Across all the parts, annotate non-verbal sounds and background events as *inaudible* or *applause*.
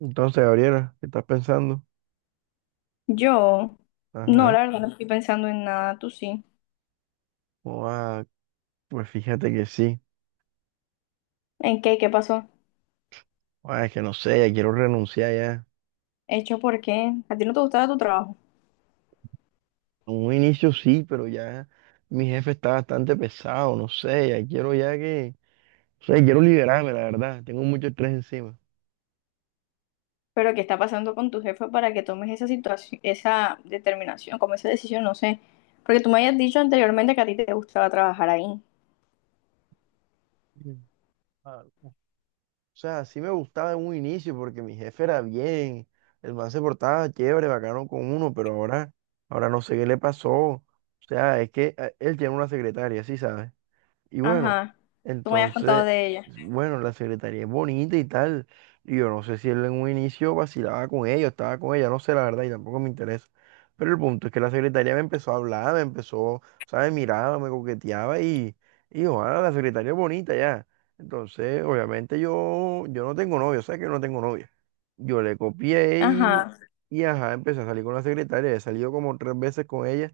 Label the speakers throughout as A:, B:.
A: Entonces, Gabriela, ¿qué estás pensando?
B: Yo, no,
A: Ajá.
B: la verdad, no, sí estoy pensando en nada, tú sí.
A: Ua, pues fíjate que sí.
B: ¿En qué? ¿Qué pasó?
A: Ua, es que no sé, ya quiero renunciar ya.
B: ¿Hecho por qué? ¿A ti no te gustaba tu trabajo?
A: En un inicio sí, pero ya mi jefe está bastante pesado, no sé, ya quiero ya que... O sea, quiero liberarme, la verdad. Tengo mucho estrés encima.
B: ¿Pero qué está pasando con tu jefe para que tomes esa situación, esa determinación, como esa decisión? No sé. Porque tú me habías dicho anteriormente que a ti te gustaba trabajar ahí.
A: Mm. Ah, o sea, sí me gustaba en un inicio porque mi jefe era bien, el man se portaba chévere, bacano con uno, pero ahora no sé qué le pasó. O sea, es que él tiene una secretaria, sí, ¿sabes? Y bueno,
B: Ajá. Tú me habías contado
A: entonces,
B: de ella.
A: bueno, la secretaría es bonita y tal. Y yo no sé si él en un inicio vacilaba con ella, o estaba con ella, no sé la verdad y tampoco me interesa. Pero el punto es que la secretaria me empezó a hablar, ¿sabes? Miraba, me coqueteaba y ojalá la secretaria es bonita ya. Entonces, obviamente yo no tengo novio, ¿sabes que yo no tengo novia? Yo le copié y,
B: Ajá.
A: y ajá, empecé a salir con la secretaria. He salido como tres veces con ella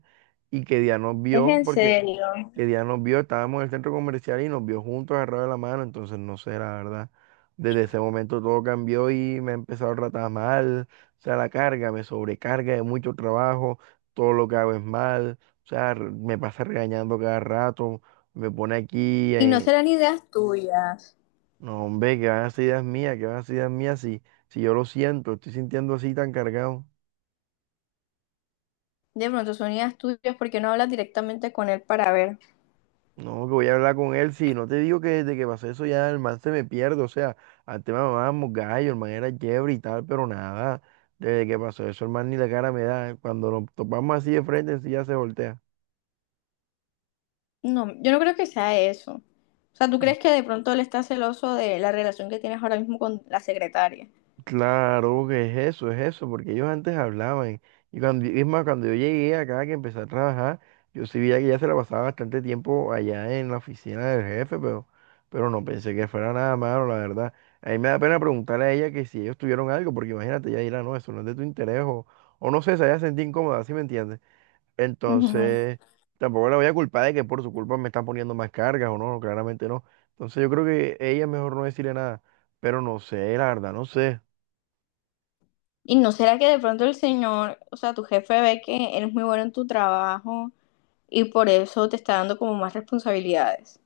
A: y que día nos
B: Es
A: vio
B: en
A: porque
B: serio.
A: que Diana nos vio, estábamos en el centro comercial y nos vio juntos agarrados de la mano, entonces no sé, la verdad. Desde ese momento todo cambió y me he empezado a tratar mal, o sea, la carga me sobrecarga de mucho trabajo, todo lo que hago es mal, o sea, me pasa regañando cada rato, me pone aquí,
B: ¿Y no
A: en...
B: serán ideas tuyas?
A: No, hombre, que van a ser ideas mías, que van a ser ideas mías, si yo lo siento, estoy sintiendo así tan cargado.
B: De pronto son ideas tuyas porque no hablas directamente con él para ver.
A: No, que voy a hablar con él. Si no te digo que desde que pasó eso ya el man se me pierde. O sea, antes me mamábamos gallo, el man era chévere y tal, pero nada. Desde que pasó eso, el man ni la cara me da. Cuando nos topamos así de frente, sí ya se voltea.
B: No, yo no creo que sea eso. O sea, ¿tú crees que de pronto él está celoso de la relación que tienes ahora mismo con la secretaria?
A: Claro que es eso, porque ellos antes hablaban. Y cuando, es más, cuando yo llegué acá, que empecé a trabajar, yo sí veía que ya se la pasaba bastante tiempo allá en la oficina del jefe, pero no pensé que fuera nada malo, la verdad. A mí me da pena preguntarle a ella que si ellos tuvieron algo, porque imagínate, ella dirá, no, eso no es de tu interés, o no sé, se haya sentido incómoda, ¿sí me entiendes?
B: Ujú.
A: Entonces, tampoco la voy a culpar de que por su culpa me están poniendo más cargas, o no, no, claramente no. Entonces yo creo que ella es mejor no decirle nada, pero no sé, la verdad, no sé.
B: ¿Y no será que de pronto el señor, o sea, tu jefe ve que eres muy bueno en tu trabajo y por eso te está dando como más responsabilidades?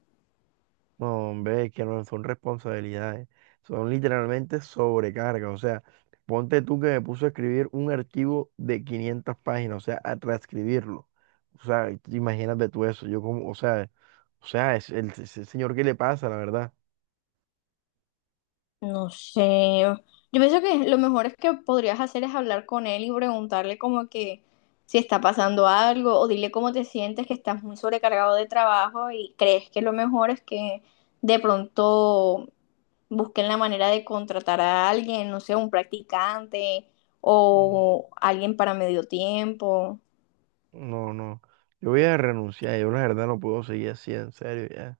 A: No, hombre, es que no son responsabilidades, son literalmente sobrecargas. O sea, ponte tú que me puso a escribir un archivo de 500 páginas, o sea, a transcribirlo. O sea, imagínate tú eso. Yo como, o sea, es ese señor, ¿qué le pasa, la verdad?
B: No sé. Yo pienso que lo mejor es que podrías hacer es hablar con él y preguntarle como que si está pasando algo, o dile cómo te sientes, que estás muy sobrecargado de trabajo y crees que lo mejor es que de pronto busquen la manera de contratar a alguien, no sé, un practicante
A: Mm,
B: o alguien para medio tiempo.
A: No, no. Yo voy a renunciar, yo la verdad no puedo seguir así, en serio, ya.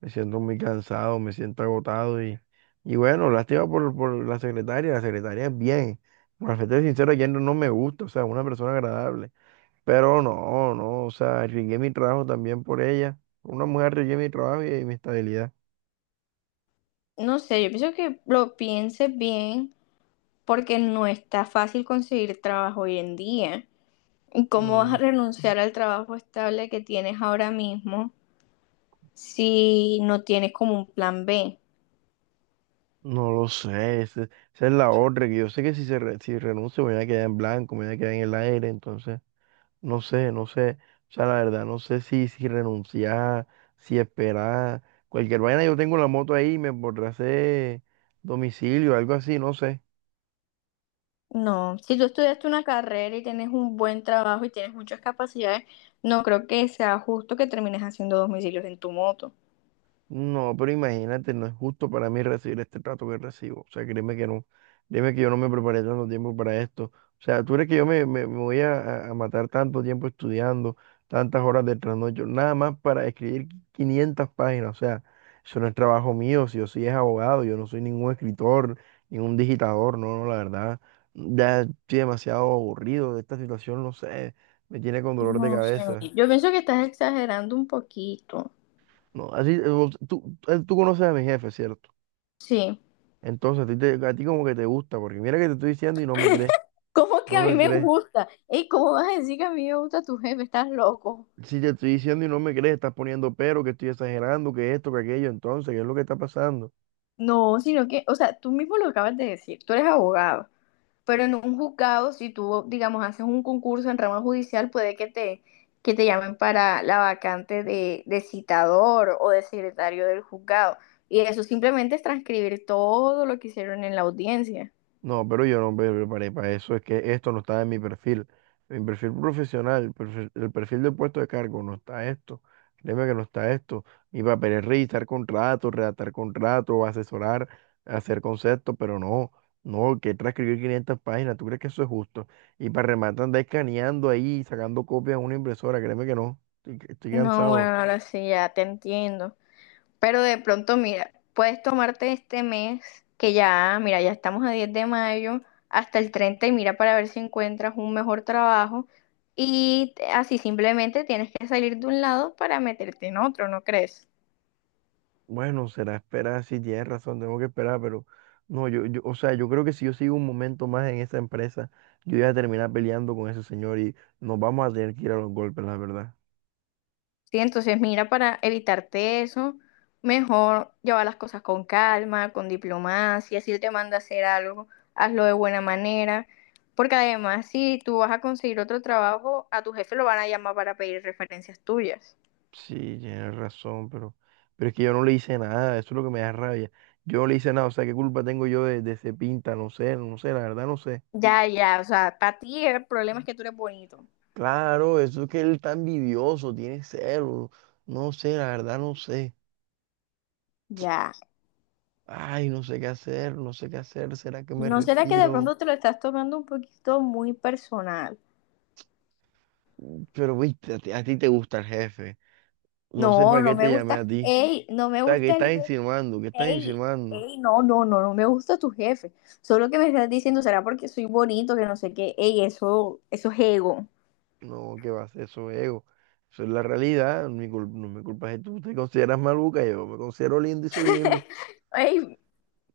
A: Me siento muy cansado, me siento agotado y bueno, lástima por la secretaria es bien. Para ser sincero, ayer no, no me gusta, o sea, una persona agradable. Pero no, no, o sea, arriesgué mi trabajo también por ella. Una mujer arriesgué mi trabajo y, mi estabilidad.
B: No sé, yo pienso que lo pienses bien porque no está fácil conseguir trabajo hoy en día. ¿Y cómo vas
A: Mm,
B: a renunciar al trabajo estable que tienes ahora mismo si no tienes como un plan B?
A: no lo sé, esa es la otra, que yo sé que si renuncio me voy a quedar en blanco, me voy a quedar en el aire, entonces... No sé, no sé. O sea, la verdad, no sé si renunciar, si esperar. Cualquier vaina, yo tengo la moto ahí, me podré hacer domicilio, algo así, no sé.
B: No, si tú estudiaste una carrera y tienes un buen trabajo y tienes muchas capacidades, no creo que sea justo que termines haciendo domicilios en tu moto.
A: No, pero imagínate, no es justo para mí recibir este trato que recibo. O sea, créeme que no, créeme que yo no me preparé tanto tiempo para esto. O sea, tú crees que yo me voy a matar tanto tiempo estudiando, tantas horas de trasnocho, nada más para escribir 500 páginas. O sea, eso no es trabajo mío, si yo sí es abogado, yo no soy ningún escritor, ningún digitador, no, no, la verdad. Ya estoy demasiado aburrido de esta situación, no sé, me tiene con dolor de
B: No sé,
A: cabeza.
B: yo pienso que estás exagerando un poquito.
A: No, así, tú conoces a mi jefe, ¿cierto?
B: Sí.
A: Entonces, a ti, como que te gusta, porque mira que te estoy diciendo y no me crees,
B: ¿Cómo que
A: no
B: a mí
A: me
B: me
A: crees.
B: gusta? ¿Y cómo vas a decir que a mí me gusta tu jefe? Estás loco.
A: Si te estoy diciendo y no me crees, estás poniendo pero, que estoy exagerando, que esto, que aquello, entonces, ¿qué es lo que está pasando?
B: No, sino que, o sea, tú mismo lo acabas de decir, tú eres abogado. Pero en un juzgado, si tú, digamos, haces un concurso en rama judicial, puede que te llamen para la vacante de citador o de secretario del juzgado. Y eso simplemente es transcribir todo lo que hicieron en la audiencia.
A: No, pero yo no me preparé para eso. Es que esto no estaba en mi perfil. Mi perfil profesional, el perfil del puesto de cargo, no está esto. Créeme que no está esto. Mi papel es revisar contratos, redactar contratos, asesorar, hacer conceptos, pero no, no, que transcribir 500 páginas. ¿Tú crees que eso es justo? Y para rematar, andar escaneando ahí, sacando copias a una impresora. Créeme que no. Estoy
B: No, bueno,
A: cansado.
B: ahora sí, ya te entiendo. Pero de pronto, mira, puedes tomarte este mes, que ya, mira, ya estamos a 10 de mayo, hasta el 30, y mira para ver si encuentras un mejor trabajo. Y así simplemente tienes que salir de un lado para meterte en otro, ¿no crees?
A: Bueno, será esperar, si tienes razón, tengo que esperar, pero no, yo, o sea, yo creo que si yo sigo un momento más en esa empresa, yo voy a terminar peleando con ese señor y nos vamos a tener que ir a los golpes, la verdad.
B: Sí, entonces mira, para evitarte eso, mejor llevar las cosas con calma, con diplomacia. Si él te manda a hacer algo, hazlo de buena manera. Porque además, si tú vas a conseguir otro trabajo, a tu jefe lo van a llamar para pedir referencias tuyas.
A: Sí, tienes razón, pero es que yo no le hice nada, eso es lo que me da rabia. Yo no le hice nada, o sea, ¿qué culpa tengo yo de ese pinta? No sé, no sé, la verdad no sé.
B: Ya, ya, o sea, para ti el problema es que tú eres bonito.
A: Claro, eso es que él está envidioso, tiene celos, no sé, la verdad no sé.
B: Ya.
A: Ay, no sé qué hacer, no sé qué hacer, ¿será que me
B: ¿No será que de
A: retiro?
B: pronto te lo estás tomando un poquito muy personal?
A: Pero, viste a ti, te gusta el jefe. No sé
B: No,
A: para qué
B: no me
A: te llamé
B: gusta.
A: a ti.
B: Ey, no me
A: O sea, ¿qué
B: gusta
A: estás
B: el...
A: insinuando? ¿Qué estás
B: Ey,
A: insinuando?
B: ey, no, no, no, no me gusta tu jefe. Solo que me estás diciendo será porque soy bonito, que no sé qué. Ey, eso es ego.
A: No, ¿qué vas? Eso es ego. Eso es la realidad. No me culpa si tú te consideras maluca. Yo me considero lindo y soy lindo.
B: *laughs* Ey,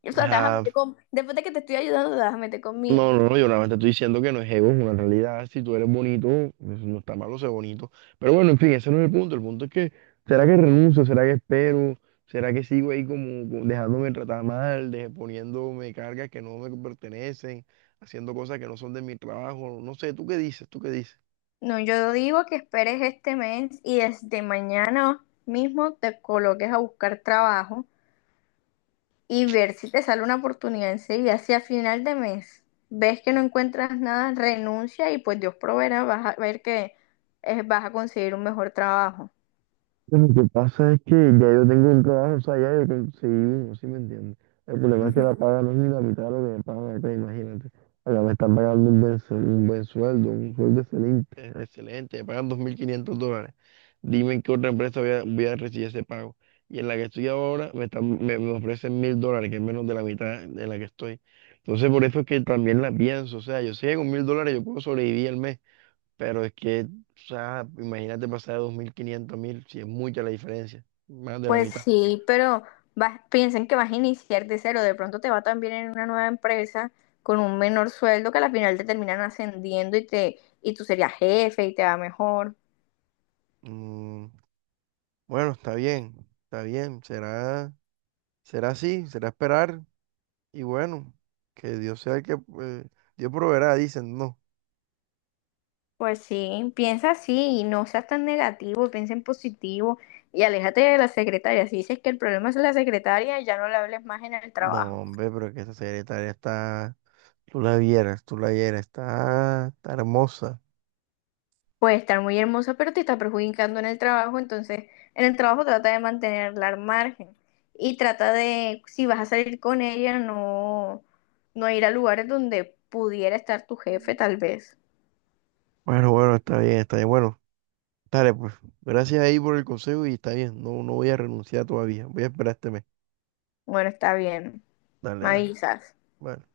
B: o sea, te vas a
A: Ah,
B: meter con... Después de que te estoy ayudando, te vas a meter conmigo.
A: no, no, no, yo nada más te estoy diciendo que no es ego, es una realidad. Si tú eres bonito, pues, no está malo ser bonito. Pero bueno, en fin, ese no es el punto. El punto es que, ¿será que renuncio? ¿Será que espero? ¿Será que sigo ahí como dejándome tratar mal, poniéndome cargas que no me pertenecen, haciendo cosas que no son de mi trabajo? No sé, ¿tú qué dices? ¿Tú qué dices?
B: No, yo digo que esperes este mes y desde mañana mismo te coloques a buscar trabajo y ver si te sale una oportunidad enseguida. Si a final de mes ves que no encuentras nada, renuncia y pues Dios proveerá, vas a ver que vas a conseguir un mejor trabajo.
A: Lo que pasa es que ya yo tengo un trabajo, o sea, ya yo conseguí uno, ¿sí me entiendes? El problema es que
B: Ujú.
A: la paga no es ni la mitad de lo que me pagan acá, imagínate. Acá me están pagando un buen sueldo, un sueldo excelente, excelente, me pagan $2.500. Dime en qué otra empresa voy a recibir ese pago. Y en la que estoy ahora me ofrecen $1.000, que es menos de la mitad de la que estoy. Entonces por eso es que también la pienso, o sea, yo sé que con $1.000 yo puedo sobrevivir al mes. Pero es que, o sea, imagínate pasar de 2.500 a 1.000, si es mucha la diferencia, más de la
B: Pues
A: mitad.
B: sí, pero vas, piensen que vas a iniciar de cero, de pronto te va también en una nueva empresa con un menor sueldo que al final te terminan ascendiendo y te y tú serías jefe y te va mejor.
A: Mm, bueno, está bien, será así, será esperar y bueno, que Dios sea el que, Dios proveerá, dicen, no.
B: Pues sí, piensa así y no seas tan negativo, piensa en positivo y aléjate de la secretaria. Si dices que el problema es la secretaria, ya no le hables más en el trabajo.
A: No, hombre, pero es que esa secretaria está, tú la vieras, está hermosa.
B: Puede estar muy hermosa, pero te está perjudicando en el trabajo, entonces en el trabajo trata de mantenerla al margen y trata de, si vas a salir con ella, no, no ir a lugares donde pudiera estar tu jefe, tal vez.
A: Bueno, bueno, está bien, bueno, dale pues, gracias ahí por el consejo y está bien, no, no voy a renunciar todavía, voy a esperar este mes.
B: Bueno, está bien,
A: Dale,
B: me
A: dale.
B: avisas.
A: Bueno.